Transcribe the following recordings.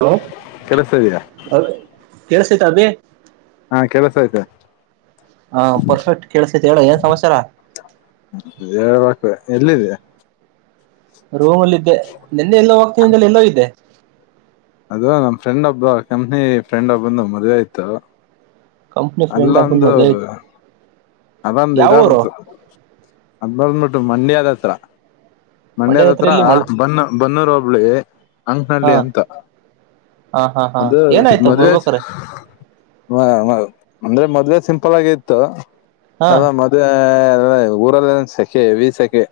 Hello ಕೆಲಸ ಇದೆಯಾ ಅ ಕೆಸ.. [inaudible] ತವೆ.. ಹಾ ಕೆಲಸ ಆಯ್ತು [inaudible] ಹ ಪರ್ಫೆಕ್ಟ್ ಕೇಳಸತಿ ಹೇಳ ಏನ್ ಸಮಾಚಾರ.. [inaudible] ಎಲ್ಲಿದೆಯಾ.. [inaudible] ರೂಮ್ ಅಲ್ಲಿದೆ ನಿನ್ನೆ ಎಲ್ಲೋ ಹೋಗ್ತೀನ್ ಅಂದಿಯಲ್ಲ ಎಲ್ಲೋ ಇದೆ... [unintelligible] ಅದು ನಮ್ಮ್ ಫ್ರೆಂಡ್ ಒಬ್ಬ ಕಂಪ್ನಿ ಫ್ರೆಂಡ್ ಒಬ್ಬಂದು ಮದುವೆ ಆಯ್ತ... [unintelligible] ಕಂಪನೀಫ್ರೆಂಡು ಒಬ್ಬನ ಮದುವೆ ಇ.. [inaudible] ಅದಂದು ಇದಾ ಬಿಡ್ತು ಅದ.. [inaudible] ಮಂಡಿ ಆದತ್ರ.. [inaudible] ಮಂಡ್ಯ ಹತ್ರ ಮಂಡ್ಯದತ್ರ ಇಲ್ಲಿ ಮಳ್ ಬ.. [inaudible] ಬನ್ನೋರು ಒಬ್ಳಿ.. [unintelligible] ಹಾ ಅಂಕನಳ್ಳಿ ಅಂತ ಹಾ ಹಾ ಹಾ ಅದು ಏನಾಯ್ತು ಮದ್ಲೇ.. ಬರ್ಬೇಕ್ರೆ [inaudible] ಅಂದ್ರೆ ಮದ್ವೆ ಸಿಂಪಲ್ ಆಗಿ ಇತ್ತು ಹಾ ಅದ ಮದುವೆ ಊರಲ್ಲ ಸೆಕೆ ವಿ ಸೆಕೆ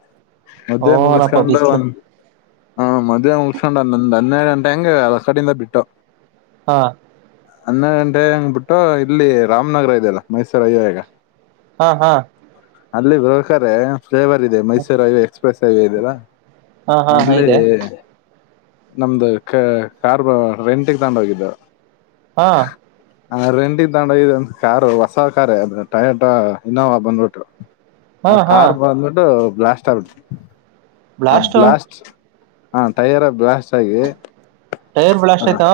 ಮದ್ದೆ ಓನಪ್ಪ ಮುಗಿಸಕೊಂಡು ಬಿಸ್ಲು ಒಂದ ಹಾ ಮದುವೆ ಮುಗಿಸಿಕೊಂಡು ಹನ್ನೆರಡು ಗಂಟೆ ಹೆಂಗೆ ಅ ಕಡಿಂದ ಬಿಟ್ಟು ಹಾ ಹನ್ನಡ್ ಗಂಟೆ ಹಂಗ್ ಬಿಟ್ಟು ಇಲ್ಲಿ ರಾಮನಗರ ಇದ್ಯಲ್ಲ ಮೈಸೂರು ಅಯ್ಯಗ ಹಾ ಹಾ ಅಲ್ಲಿ ಬರಕಾರೆ ಫ್ಲೇವರ್ ಇದೆ ಮೈಸೂರು ಹೈವೇ ಎಕ್ಸ್ಪ್ರೆಸ್ ಹೈವೇ ಇದೆೆಯಲ್ಲ, ಹಾ ಹಾ ಅಲ್ಲಿ ಇದೆ ನಮ್ದು ಕ ಕಾರ್ ರೆಂಟ್ಗೆ ತಂಡು ಹೋಗಿದ್ದೋ. ಹಾ ಹ ರೆಂಡಿದ್ ತಂಗಂಡ್ ಇ ಒಂದ್ ಕಾರಾ ಹೊಸ ಕಾರಾರ್ ಟಯೋಟ ಇನ್ನ ಬಂದ್ಬಿಟ್ಟು ಹಾ ಆ ಹಾ ಕಾರ್ ಬಂದ್ಬಿಟ್ಟು ಬ್ಲಾಸ್ಟ್ ಆಔಟ್ ಆ ಬ್ಲಾಸ್ಟು ಬ್ಲಾಸ್ಟ್ ಹಾ ಟಯಾರ ಬ್ಲಾಸ್ಟ್ ಆಗಿ ಟೈರ್ ಬ್ಲಾಸ್ಟ್ ಆಯ್ತಾ.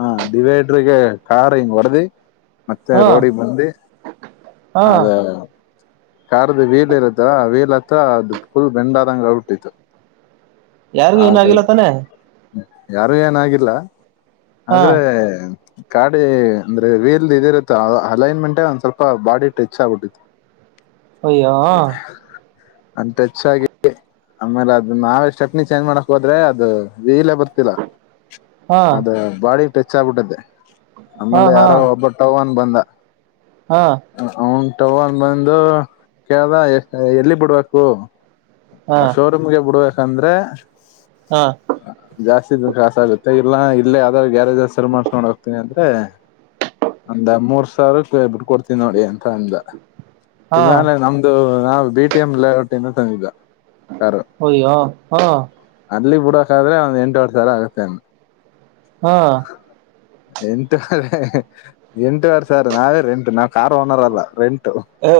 ಹಾ ಡಿವೈಡ್ರಗೆ ಕಾರ್ ಹಿಂಗ ಹೊಡೆದಿ ಮತ್ತೆ ಹಾ ರೋಡಿಗೆ ಬಂದಿ ಹಾ ಅದೇ ಕಾರ್ದ ವೀಲ್ ಇರುತ್ತ ವೀಲ್ ಹತ್ತ ಅದ ಫುಲ್ ಬೆಂಡಾದಂಗ ಆಗ್ಬುಟ್ಟಿತ್ತು ಯಾರಿಗು ಏನ ಆಗಿಲ್ಲತಾನೆ? ಯಾರು ಏನಾಗಿಲ್ಲ ಹಾ ಆದ್ರೆ ಕಾಡಿ ಅಂದ್ರೆ ವೀಲ್ದ್ ಇದಿರುತ್ತೆ ಅಲೈನ್ಮೆಂಟ್ ಒಂದ್ ಸ್ವಲ್ಪ ಬಾಡಿ ಟೆಚ್ ಆಗ್ಬಿಟ್ಟಿತ್ತು. ಅಯ್ಯೋ ಅಂತ ಟೆಚ್ಚಾಗಿ ಆಮೇಲೆ ಅದ ನಾವೆ ಸ್ಟೇಪ್ನಿ ಚೇಂಜ್ ಮಾಡಕ್ ಹೋದ್ರೆ, ಅದು ವೀಲೆ ಬರ್ತಿಲ್ಲ, ಹಾ ಅದ ಬಾಡಿ ಟಚ್ ಚಾಗ್ಬುಟ್ಟೈತೆ. ಹಾ ಆಮೇಲೆ ಹಾ ಹಾ ಯಾರ ಒಬ್ಬಟ್ಟವನ್ ಬಂದ ಹಾ ಹ ಹ ಟವ ಅನ್ ಬಂದು ಕೇಳ್ದ ಎ ಎಲ್ಲಿ ಬಿಡ್ಬೇಕು ಹ ಶೋರೂಮ್ಗೆ ಬಿುಡು. ಕಂದ್ರೆ. ಹಾ ಕಖಾಸ ಆಗುತ್ತೆ ಇಲ್ಲ ಇಲ್ಲ ಯಾವ್ದಾದ್ರು ಗ್ಯಾರೇಜ್ ಸರ್ ಮಾಡ್ಸ ನೋಡ್ ಹೋಗ್ತೀನ ಅಂದ್ರೆ ಒಂದ ಮೂರ್ ಸಾವಿರಕ್ಕೆ ಬಿಟ್ ಕೊಡ್ತೀನಿ ನೋಡಿ. ತಂದ. ಹಾ ಇನಾನೆ ನಮ್ದು. ನಾವು ಬಿ ಟ ಎಂ ಲಔಟಿಿಂದ ತಂಗಿದ್ದು. ಒಹ್ ಯಹ್ ಹಾ. ಕೊಡ್ಬೇಕಾದ್ರೆ ಒಂದ್ ಯಂತೂವರ್ ಸಾವಿರ ಆಗುತ್. ಹಾ ಎಂಟ್ ಎಂಟ ವರ್ ಸಾವಿರ ನಾವೇ ರೆಂಟ್ ನಾವ್ ಕಾರ್ ಓನರ್ ಅಲ್ಲ ರೆಂಟು. ಹ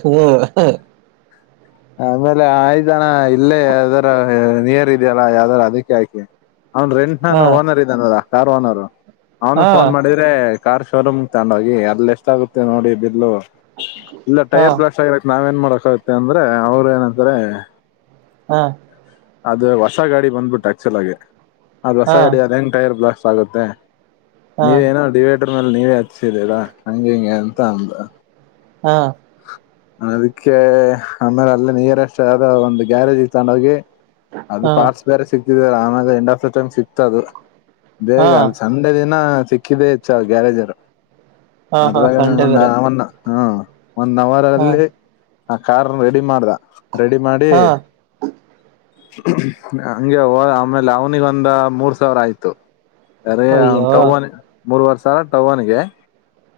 ಹ್ಮ ಹ ಆಮೇಲೆ ಆಯ್್ದನ ಇಲ್ಲೇ ಯಾವ್ದಾರ ನೀಯಾರ್ ಇದೆಯಲ್ಲ ಯಾವ್ದಾರ ಅದಕ್ಕೆ ಹಾಕಿ. ಅವನ್ ರೆಂಟ್ ಹಾ ನಾನ ಓನರ್ ಇದ್ದಾನ. ಕಾರಾರೋನರು. ಅವನು ಹಾ ಫೋನ್ ಮಾಡಿದ್ರೆ ಕಾರ್ ಶೋರೂಮ್ ತಗೊಂಡ್ ಹೋಗಿ ಅಲ್ಲಿ ಎಷ್ಟ ಆಗುತ್ತೆ ನೋಡಿ ಬಿಲ್ಲು. ಇಲ್ಲ ಹಾ ೈರ್ ಬ್ಲಾಸ್ಟ್ ಆಗಿರಡ್ಕ್ ನಾವೇ. ಏನ್ ಮಾಡಕಾಗತ್ತೆ ಅಂದ್ರೆ ಅವರು ಏನಂತಾರೆ. ಹಾ ಅದು ಹೊಸ ಗಾಡಿ ಬಂದ್ಬಿಟ್ಟು ಆಕ್ಚುಲ್ ಆಗೆ. ಅದು ಹೊಸ ಹಾ ಗಡಿ ಅದ ಹೆಂಗ ಟೈಯರ್ ಬ್ಲಾಸ್ಟ್. ಆಗುತ್ತೆ. ಹಾ ನೀವೇ ಏನ ಡಿವೇ. ್ರ ಮಲ್ಲಿ ನೀವೇ ಹಚ್ಚಿದೀರಾ ಹಂಗೆ ಹಿಂಗೆ ಅಂತ ಅಂದ. ಹಾ ಅದಕ್ಕೆ ಆಮೇಲೆ ಅಲ್ಲೇ ನಿಯರೆಸ್ಟ್ ಆದ ಒಂದ್ ಗ್ಯಾರೇಜ್ ತಗೊಂಡು ಹೋಗಿ. ಅದು ಪಾಸ್ ಬೇರೆ ಸಿಗ್. ಆಮಾಗ ಎಂಡ್ ಆಫ್ ದಟೈಮ್ ಸಿಕ್ತ ಅದು. ಹಾ ಬೇಗ ಅಲ್ ಸಂಡೆ ದಿನ. ಸಿಕ್ಕಿದ್ದ ಹೆಚ್ಚ ಆ ಗ್ಯಾರೇಜರು. ಹಾ ಹಾ ಅದರಗ ಸಂಡೆ ಬೇರೆ [unintelligible] ಹ್ಮ ಒಂದ್ ಅವರ್ ಹಾ ಅಲ್ಲಿ ಆ ಕಾರುನ ರೆಡಿ ಮಾಡ್ದ ರೆಡಿ ಮಾಡಿ ಹಾ ಹಂಗೆ ಅವ್ ಆಮೇಲೆ ಅವನಿಗೊಂದ್ ಮೂರ್ ಸಾವಿರ ಆಯ್ತು. ಅರೇ ಅಯ್ಯೋ ಅವತಾವ್ನೆ ಮೂರ್ ವರ್ಷ ಸರ ಟವನ್ಗೆ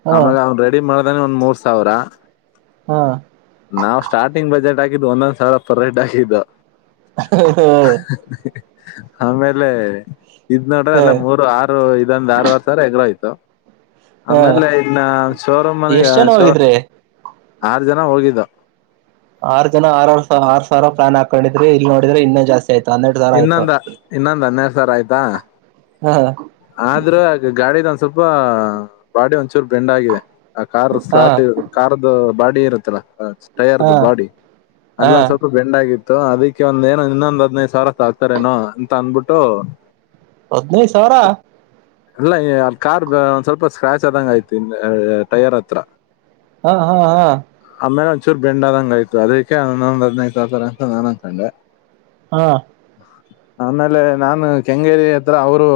ಹಾ ಆಮಗ ಅವನ್ ರೆಡಿ ಮಾಡ [unintelligible] ಮೂರ್ ಸಾವಿರ ಹಾ ಇದು ಒಂದೊಂದ್ ಸಾವರ ಪರ್ ಹೆಡ್ ಆಗಿದ್ದು. ಹ ಹ್ಮ್ ಆಮೇಲೆ ಇದ್ ನೋಡ್ರೆ ಹ ಅಲ್ಲೇ ಮೂರು ಆರು ಇದೊಂದ್ ಆರುವರೆ ಸಾವಿರ ಎಗ್ರೋಯ್ತು. ಹ ಆಮೇಲೆ ಇದನ್ನ ಶೋರೂಮ್ನಗೆ ಎಷ್ಟ್ ಜನ ಶೋ ಹೋಗಿದ್ರಿ ಆರ್ ಜನ ಹೋಗಿ ದು ಆರ್ ಜನ ಆರ್ ಆರ್ ಆರ್ ಸಾವಿರ ಪ್ಲಾನ್ಕೊಂಡಿದ್ರಿ ಇಲ್ಲಿ ನೋಡುದ್ರೆ ಇನ್ನ ಜಾಸ್ತಿ ಆಯತು ಆನ್ನೆರಡು ಸಾವಿರ ಆಯಿತ್ತು ಸರ್ ಆಯ್ತಾ ಆದ್ರ ಅ ಗಾಡಿದವ ಸ್ವಲ್ಪ ಬಾಡಿ ಒಂಚೂರು ಬೆಂಡ ಆಗಿದೆ ಆ ಕಾರ್ ಹಾ ಸ್ಲಾರ್ಟ್ ಕಾರ್್ದ ಬಾಡಿ ಇರುತ್ತಲ್ಲ ತಯಾರ್ದು ಹಾ ಬಾಡಿ ಹಾ ಅಲ್ಲೊಂದ್ ಸ್ವಲ್ಪ ಬೆಂಡ್ ಆಗಿತ್ತು ಅದಕ್ಕೆ ಒಂದ ಏನು ಇನ್ನೊಂದ ಹದಿನೈದು ಸಾವಿರ ಕಲತೇರೇನೋ ಅಂತ ಅಂದಬಿಟ್ಟು ಹದನೈದು ಸಾವರ ಅಲ್ಲ ಅ ಕರ್ದು ಒಂದ್ ಸ್ವಲ್ಪ ಸ್ಕ್ರಾಚ್ ಆದಂಗ ಆಯ್ತಿ ಇಲೇ ಹೆ ಟಯರ್ ಹತ್ರ ಹಾ ಹಾ ಹಾ ಚುರ್ ಬೆಂಡದಂಗ ಆಯತು ಅದಕ್ಕೆ ಇನ್ನುದು ಹದಿನೈದು [unintelligible] ಅಂತ ನಾನ ಅಂಕಂಡೆ ಹಾ ಆಮೇಲೆ ನಾನು ಕೆಂಗೇರಿ ಹತ್ರ ಅವರು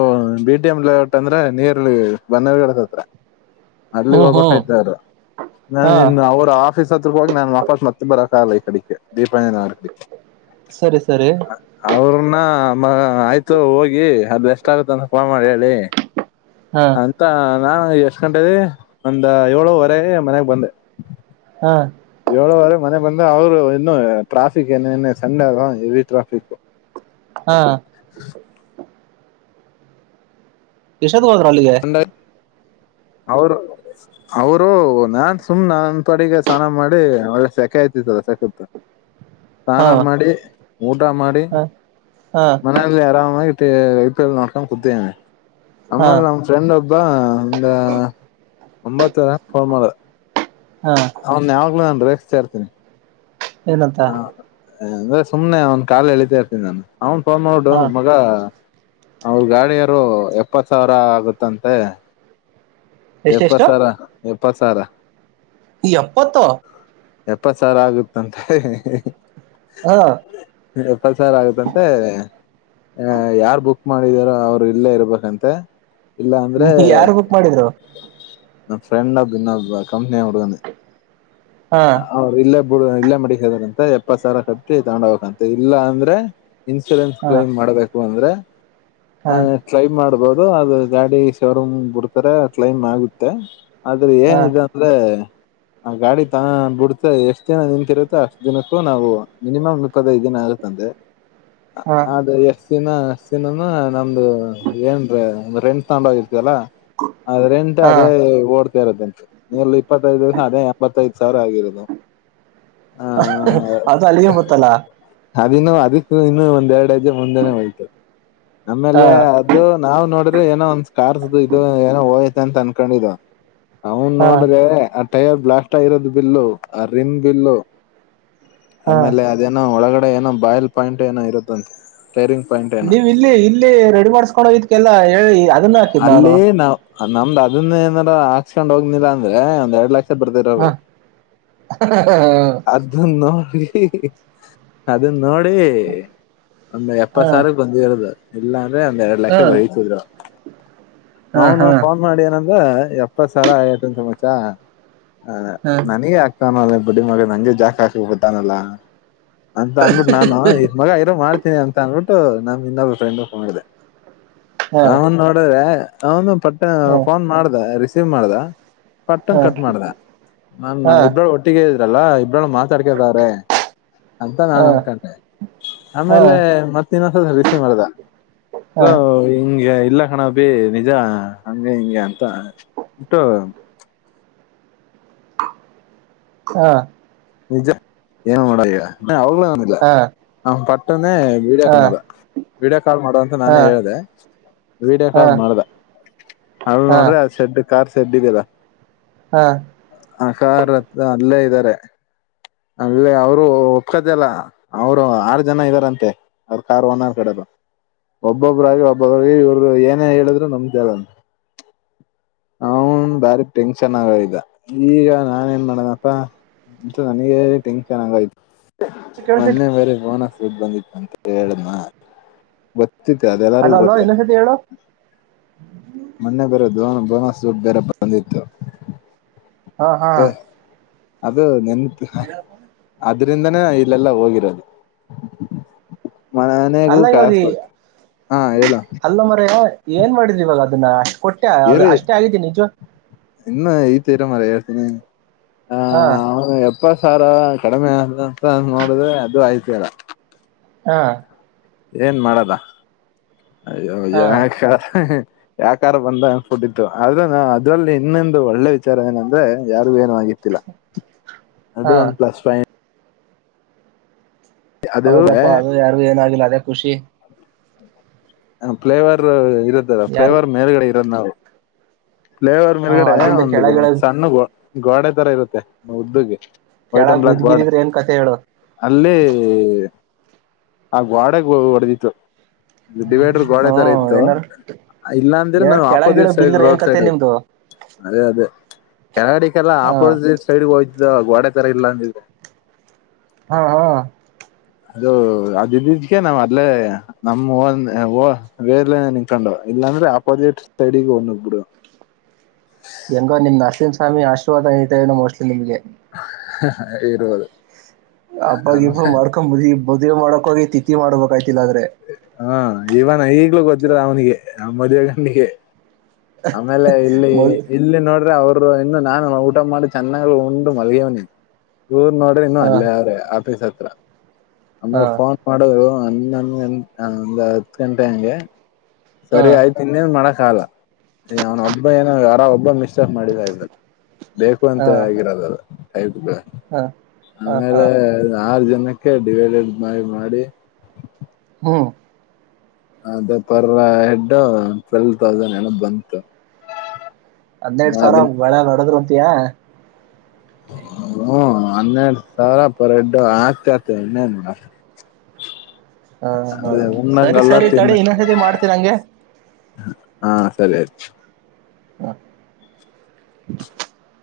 ಬಿ ಟಿ ಎಮ್ ಲೇಹುಟ್ ಅಂದ್ರೆ ನೀರ್ಲ್ಲಿ [unintelligible] ಅಲ್ಲಿಗ್ ಹ್ಮ್ ಹ್ಮ್ ಹೋಗ್ಬೇಕಾಯ್ತ್ರ ಹಾ ನಾನನ್ ಅವ್ರ ಆ ಆಫೀಸ್ ಹತ್ರ ಹೋಗಿ ನಾನನ್ ವಫಪಸ್ ಮತ್ತ ಬರಕಗಲ್ಲ ಈ ಕಡೆಕ್ಕೆ ದೀಪಾಯಂತ್ರಿ ಸರಿ ಸರಿ ನ ಆಯ್ತು ಹೋಗಿ ಅದ ಎಷ್ಟ ಆಾಗುತ್ತ ಅಂತ ಫೋನ್ ಮಾಡಿ ಹೇಳಿ ಹಾ ಅಂತ ನಾ ಎಷ್ಟ್ ಗಂಟೆಗೆ ಒಂದ ಏಳುವರೆಗ್ ಮನೆಗ್ ಬಂದೆ ಹಾ ಏಳುವರೆ ಮನೆ ಬಂದೆ ಅವ್ರು ಇನ್ನು ಟ್ರಾಫಿಕ್ ಏನ ಏನ್ ಸಂಡೆ ಅಲ್ವಾ ಹೆವಿ ಟ್ರಾಫಿಕು ಹಾ ಚದು ಹೋದ್ರ ಅಲ್ಲಿಗೆ ಅವ್ರ ಅವ್ರು ನಾನ್ ಸುಮ್ ನನ್ ಪಡಿಗೆ ಸ್ನಾನ ಮಾಡಿ ಒಳ್ಳೆ ಸೆಕೆಯ್ತಿತ್ತಲ್ಲ ಸಕತ್ ಹಾ ಸ್ನಾನ ಮಾಡಿ ಊಟ ಮಾಡಿ ಹಾ ಹಾ ಮನೆಯಲ್ಲಿ ಆರಾಮಾಗಿ ಇರ್ ಮತ್ತೆ ಎಪ್ರಿಲ್ ನೊಕ ಕುತಿದೀನಿ ಹಾ ಅಮ್ಮಲ್ ನಮ್ ಫ್ರೆಂಡ್ ಒಬ್ ಬಾ ಒಂದ ಒಂಬತ್ತುವರೇ ಹಂಗ್ ಫೋಮ್ ಮಾಡ ಹಾ ಅವನ್ ಯಾವಾಗ್ಲೂ ಅನ್ರೆ ಹಸೆ ಇರ್ತೇನೆ ಏನಂತ ಅಂದ್ರ ಸುಮ್ನೆ ಅವ್ನ್ ಕಾಲ್ ಏಳಿತಾ ಇರ್ತಿನಿ ನಾನು ಅವ್ನ್ ಫೋನ್ ಮಾಡ್ಬಿಡು ಹಾ ಮಗ ಅವ್ರ ಗಾಡಿಯರು ಎಪ್ಪತ್ ಸಾವಿರ ಆಗುತ್ತಂತೆ ಎಪ್ಪ ಎಷ್ಟೆಷ್ಟು ಸಾರ ಪ್ಪಸಾರ ಯಪ್ಪಾತ್ತೂ ಎಪ್ಪ ಸಾವರ್ ಆಗುತನ್ ಹಃ ಹಃ ಹಃ ಹಾ ಹಃ ಎಪ್ಪತ್ ಸಾರ್ ಆಗತ್ತಂತೆ ಅ ಯಾರ್ ಬುಕ್ ಮಾಡಿದಾರ ಅವ್ರು ಇಲ್ಲೇ ಇರ್ಬೇಕಂತೆ ಇಲ್ಲ ಅಂದ್ರೆ ಯಾರು ಬುಕ್ ಮಾಡಿದ್ರು ನ ಫ್ರಂಡನ್ನ ಕಂಪ್ನಿಯ ಹುಡ್ಗನೆ ಹಾ ಅವೌದ ಇಲ್ಲೇ ಇಲ್ಲೇ ಮಡಿಕತರಂತೆ ಅಂತ ಎಪ್ಪತ್ ಸಾವಿರ ಕಟ್ಟಿ ತಗೊಂಡ ಹೋಗಬೇಕಂತಂತೆ ಇಲ್ಲ ಅಂದ್ರೆ ಇನ್ಸೂರೆನ್ಸ್ ಹಾ ಕ್ಲೈಮ್ ಮಾಡ್ಬೇಕು ಅಂದ್ರೆ ಹ ಹಾ ಹ ಟ್ರೈ ಮಾಡ್ಬೋದ್ ದು ಅದು ಗಾಡಿ ಶೋರೂಮ್ ಬಿಡ್ತಾರೆ ಅದು ಕ್ಲೈಮ್ ಆಗುತ್ತೆ ಆದ್ರೆ ಹಾ ಏನಿದೆ ಅಂದ್ರೆ ಅ ಗಾಡಿ ಹ ಬಿಡ್ತ ಎಷ್ಟ್ ದಿನ ನಿನ್ಂತರುತ್ತೆ ಅಷ್ಟ್ ದಿನಕ್ಕೂ ನಾವು ಮಿನಿಮಮ್ ಇಪ್ಪತ್ತೈದು ದಿನ ಆಗುತ್ತ ಅಂತೆೆ.. [unintelligible] ಹಾ ಅದೇ ಎಸ್.. [inaudible] ದಿನ ಸಿನಮ ನಮ್ದು ಏನ್ರೀ ರೆಂಟ್ ತಗೊನ್ ಇದ್ಯಾಲ್ಲ ಅದ್ರೆಂತ ಹಾ ಅದೇ ಓಡ್ತಾ ಇರತೆ ನೀಲ್ಲಿ ಇಪ್ಪತ್ತೈದು ಅದೇ ಎಪ್ಪತ್ತೈದು ಸರ ಆಗಿರೋದು.. [inaudible] ಹಃ ಹಃ ಆ ಅದು ಅಲ್ಲಿಗೆ ಗೊತ್ತಲ ಅದಿನ್ನು ಅದಕು ಇನ್ನು ಒಂದೆರಡ್ ಐ ಜೆ ಮುಂದೆನೆ ಹೂಯ್ತು ಹಾ ಆಮೇಲೆ ಅದು ನಾವ್ ನೋಡಿರೆ ಏನೋ ಒಂದ್ ಕಾರ್ ಇದು ಏನೋ ಹೊಯ್ ಅಂತ ಅನ್ಕೊಂಡಿದ.. [inaudible] ಅವನ್ ಹಾ ನೋಡ್ದ ಅ.. [inaudible] ಶೇರ್ ರ್ ಬ್ಲಾಟ್.. [unintelligible] ಇರೋದು ಬಿಲ್ಲು ಆ ರಿನ್್ ಬಿಲ್ಲು.. [inaudible] ಹಾ ಆಮೇಲೆ ಅದೇನ ಒಳಗಡೆ ಏನೋ ಬಾಯಲ್ ಪಾಯಿಂಟ್ ಏನೋ ಇರುತ್ತ ಅಂತೆ.. [inaudible] ನೀವ್ ಇಲ್ಲಿ ಇಲ್ಲಿ ರೆಡಿ ಮಾಡ್ಸ್ಕೊಂಡ್ ಹೋಗಿದ್ ಎಲ್ಲಾ ಹೇಳಿ ಅದನ್ನ ಹಾಕಿದ್ ನಾನು ಅಲ್ಲಿ ನಾವ್ ನಮ್ದು ಅದನ್ನ ಏನ.. [inaudible] ಪ ಹಾಸ್ಕೊಂಡ್ ಹೋಗಲಿಲ್ಲ ಅಂದ್ರೆ ಒಂದ ಎರಡ್ ಲಕ್ಷ್ ಬರ್ದೇರೋರು ಹಾ ಹಾ ಅದುನ್ ನೋಡಿ ಹಿ ಹಿ ಅದ್ ನೋಡಿ ಒಂದ್ ಹಾ ಎಪ್ಪತ್ ಸಾವಿರಕ್ಕೆ ಬಂದಿ ಇರದು.. [unintelligible] ಎಲ್ಲಾ.. [inaudible] ಅಂದ ಎರಡು ಹಾ ಲಕ್ಷ ವಿ ಹಾ ಸದ.. [inaudible] ಅವನು ಹಾ ಫೋನ್ ಮಾಡಿ ಏನಂದ ಎಪ್ಪತ್ತ್ ಸಾವ್ರ ಆಗತ್ತಂತೆ ಮಚ್ಚಾ ಹ ಹಾ ನನಿಗೆ ಆಗ್ತಾನಲ ಅಡಿ ಮಾಡ ನಂ ಜಾಕಾ ಬತಾನಲ್ಲ ಅಂತ ಅಂದ್ಬಿಟ್ಟು ನಾನು ಮಗ ಮಾಡ್ತಿ.. [inaudible] ತೆ ಅಂತ ಅಂದ್ಬಿಟ್ಟು ನಮ್ ಇನ್ನೊಬ್ ಫ್ರೆಂಡ್ ಗ್ ಮಾಡ್ದೆ. ಹಾ ಅವ್ನು ಹ... [inaudible] ಪಟ್ ಫೋನ್ ಮಾಡ್ದ ರಿಸಿ ಸಿವ್ ಮಾಡದಾ ಹಾ ಪಟ್ಟಂಗ ಹಾ ಕಟ್ ಮಾಡ್ದ ನಾನ ಹಾ ಇಬ್ರ ಒಟ್ಟಿಗೆ ಎಲ್ಲಾ ಎಲ್ರೂ ಮಾತಾಡ್ಕ್ಯತಾರೆ ಅಂತ ಹಾ ನಾನ್ ಹಾ ಅನ್ಕೊಂಡೆ ಆಮೇಲೆ ಮತ್ತಿನ ರಿಸೀವ್ ಮಾಡದ ಹಾ ಅಲ್ಲ ಹೆಂಗೆ ಆಯ್ತ ಕಣ ಭೀ ನಿಜ ಹಂಗೆ ಹಿಂಗೆ ಅಂತ ಉಟ್ಟು ಹಾ ನಿಜ ಏನ ಮಾಡ ಈಗ ಅವಗಳೇ ಬಂದಿಲ್ಲ ಹಾ ಹ ಪಟ್ಟನೆ ವೀಡಿಯೋ ಹಾ ಕಾಲ್ ಮಾಡ್ದ ವೀಡಿಯೋ ಕಾಲ್ ಮಾಡ ಅಂತ ಹಾ ನಾನೇ ಹೇಳ್ದ ವೀಡಿಯೋ ಹಾ ಕಾಲ್ ಮಾಡ್ದ ಅದ ಹಾ ನೋಡ್ರೆ ಅ ಸೆಡ್ ಕಾರರ್ ಸಡಿಗದ ಹಾ ಆ ಕಾರತ್ರ ಅಲ್ಲೇ ಇದ್ದಾರೆ ಅಲ್ಲಿ ಅವರು ಒಪ್ಕದ ಅಲ್ಲ ಅವರು ಆರು ಜನ ಇದ್ದಾರಂತೆ ಅವ್ರ ಕಾರ್ ಓನರ್ ಕಡೆದು ಒಬ್ಬೊಬ್ರಾಗಿ ಒಬ್ಬೊಬ್ರ ಇವ್ರ ಏನೇ ಹೇಳಿದ್ರು ನಮ್ದಲ್ಲ ಅವನ್ ಬಾರಿ ಟೆನ್ಷನ್ ಆಗ ಇದ್ದ ಈಗ ನಾನ ಏನ್ ಮಾಡನಪ್ಪ ನನಗೆ ಟೆನ್ಶನ್ ಆಗ ಆಯ್ತು ಕೇಳಿಸೈತಿ ಮಂದೇ ಬೇರೆ ಪನ ದುಡ್ ಬಂದಿತ್ತು ಅಂತ್ ಹೇಳಿದ್ನಾ ಬ ಹಲೋ ಅಲೋ ಇನ್ನೊಂದ್ ಸತಿ ಹೇಳು ಮೊನ್ನೆ ಬರೋದು ನಮ್ ಬೋನಸ್ ದುಡ್ ಬೇರೆ ಬಂದಿತ್ತು. ಹಾ ಹಾ ಅದು ನೆನಪ್ ಹಹ್ ಅದ್ ಇದ್ರಿಂದನೇ ನಾ ಇಲ್ಲೆಲ್ಲ ಹೋಗಿರದು. ಮನೆಗೂ ಅಲ್ಲ ಇವಾಗ ಕಾಸ್ ಈ- ಕೊಟ್ಟೆ ಹಾ ಹೇಳು ಅಲ್ಲ ಮರೆಯ ಏನ್ ಮಾಡಿದ್ರಿವಾಗ ಅದನ್ನ ಕೊಟ್ಟೆ ಅದು ಏರಿ ಅಷ್ಟೇ ಆಗಿದ್ದಿ ನಿಜೊ ಇನ್ನು ಐತಿ ಇರು ಮಾರಯ್ಯ ಹೇಳ್ತೀನಿ. ಹಾ ಇಪ್ಪತ್ತು ಸಾವಿರ ಕಡಿಮೆ ಆದಂತ ನೋಡಿದ್ರೆ ಅದು ಆಯ್ತಿಲ್ಲ. ಹಾ ಏನ್ ಮಾಡದ ಅಯ್ಯೋ ಹಾ ಯಾಕ್ ಹ ಹೇ ಹೇ ಯಾಕಾರ ಬಂದ ಅನ್ಸಿಬಿಟ್ಟಿತ್ತು ಆದ್ರ ನ ಅದ್ರಲ್ಲಿ ಇನ್ನೊಂದು ಒಳ್ಳೆ ವಿಚಾರ ಏನಂದ್ರೆ ಯಾರಿಗೂ ಏನು ಆಗಿತ್ತಿಲ್ಲ ಅದು ಹಾ ಒನ್ ಪ್ಲಸ್ ಫೈ ಅದು ಹೌದಪ್ಪಾ ಅದು ಯಾರಿಗು ಏನಾಗಿಲ್ಲ ಅದೇ ಖುಷಿ. [unintelligible] ಪಫ್ಲೇವರ್ ಇದು ಯಾರು ಫ್ಲವರ್ ಮೇಲ್ಗಡೆ. ಹ ನ [unintelligible] ಲೇವರ್ ಹಾ ಮೇಲ್ಗಡೆ ಅಲ್ಲಿಂದ ಒಂದು ಕೆಳಗಿಳಗ್ ಸಣ್ಣಗ ಗೋಡೆ ತರ ಇರುತ್ತೆ ಉದ್ದಗೆ ವೈಟಮ್ ಕೆಳಗ್ ಬ್ಲಾಕ್ ಬಿದ್ ಬಾರ್ಡ್ ಬಿದ್ದಿದ್ರೆ ಏನ್ ಕತೆ ಹೇಳು ಅಲ್ಲಿ.. ಆ ಗೋಡೆಗೆ ಹೊಡೆದಿತ್ತು ಡಿವೈಡರ್ ಗೋಡೆೆ ತರ ಹ್ಮ್ ಇತ್ತು ಏನಾರು ಇಲ್ಲ ಅಂದ್ರೆ ಯಾರ ನಾವು ಕೆಳಗಿಳ ಆಪೋಸಿಟ್ ಸೈಡ್ ಬಿದ್ದಿದ್ರೆ ಏನ್ ರೋಡ್ ಕತೆ ಸೈಡ್ ನಿಮ್ದು ಅದೇ ಅದೇ ಕೆಳಗಡೆ ಕಾಲ ಹಾ ಆಪೋಸಿಟ್ ಸೈಡ್ ಹೋಯ್ತು ಇದು ಗೋಡೆತರ ಇಲ್ಲ ಅಂದಿದೆ ಹಾ ಹಾ ಅದು ಅದ ಇದಿದಕ್ಕೆ ನಾವ್ ಅಲ್ಲೇ ನಮ್ ವೇರ್ಲೆ ನಿನ್ಕೊಂಡು ಇಲ್ಲಾಂದ್ರೆ ಅಪೋಸಿಟ್ ಸೈಡಿಗ ಹೋಗಿ ನುಗ್ಬುಡವೆ ಹೆಂಗೋ ನಿಮ್ಮ ನರ್ಸಿಂಗ್ ಸ್ವಾಮಿ ಆಶರ್ವಾದ ಇದ್ದ ಇನೋ ಮೋಸ್ಟ್ಲಿ ನಿಮ್ಗೆ ಇರ್ವುದು ಹಬ್ಬ ಗಿಬ್ಬಾ ಮಾಡ್ಕೋಬದಿ ಮದುವೆ ಮಾಡಕ ಹೋಗಿ ತಿತಿ ಮಾಡ್ಬೇಕ ಆಯ್ತು ಇದಾರೆ ಹ ಇವನ್ ಈಗ್ಲೂ ಗೊತ್ತಿರ ಅವನಿಗೆ ಆ ಮದುವೆಗಣ್ಣಿಗೆ ಆಮೇಲೆ ಇಲ್ಲಿ ಮದ್- ಇಲ್ಲಿ ನೋಡ್ರೆ ಅವರು ಇನ್ನು ನಾನು ಊಟ ಮಾಡಿ ಚೆನ್ನಾಗ ಉಂಡು ಮಲ್ಗ್ಯವನಿ ದೂರ್ ನೋಡ್ರಿ ಇನ್ನು ಹಾ ಅಲ್ಲೇ ಅವ್ರೆ ಆಫೀಸ್ ಹತ್ರ ಹಾ ಆಮೇಲೆ ಫೋನ್ ಮಾಡು ನ ಒಂದು ಹತ್ತು ಗಂಟೆ ಹಂಗೆ ಹಾ ಸರಿ ಆಯ್ತ ಇನ್ನೇನು ಮಾಡಕ್ ಕಾಲ ಅವನ ಒಬ್ಬ ಏನ ಯಾರ ಒಬ್ಬ ಮಿಸ್ ಮಾಡಿದ ಇದ ಬೇಕು ಅಂತ ಹಾ ಆಗಿರೋದಲ್ಲ ಹೌದು [unintelligible] ಹಾ ಹಾ ಹಾ ಆಮೇಲೆ ಆರು ಜನ ಓಕೆ ಬೇಗಬೇಗ ಬೈ ಮಾಡಿ ಹ ಅದೇ ಪರ್ ಹೆಡು ಟ್ವೆಲ್ವ ತೌಸಂಡ್ ಏನೋ ಬಂತು ಹನ್ನೆರಡು ಸಾವಿರ ಅದನ್ ಮಳೆ [unintelligible] ಒಡೆದ್ರು ಅಂತಿಯಾ [unintelligible] ಹನ್ನೆರಡ್ ಸಾವ್ರ ಪರ್ ಹೆಡ್ ಆಗ್ತಾಯಿತೆ ಇನ್ನೇನು? ಹಾಂ ಹಾಂ ಸರಿ ಸರಿ ತಡಿ ಇನ್ನೊಂದ್ಸತಿ ಮಾಡ್ತೀನ್ ಹಂಗೆ ಹಾಂ ಸರಿ ಆಯ್ತ್ ಅ [inaudible]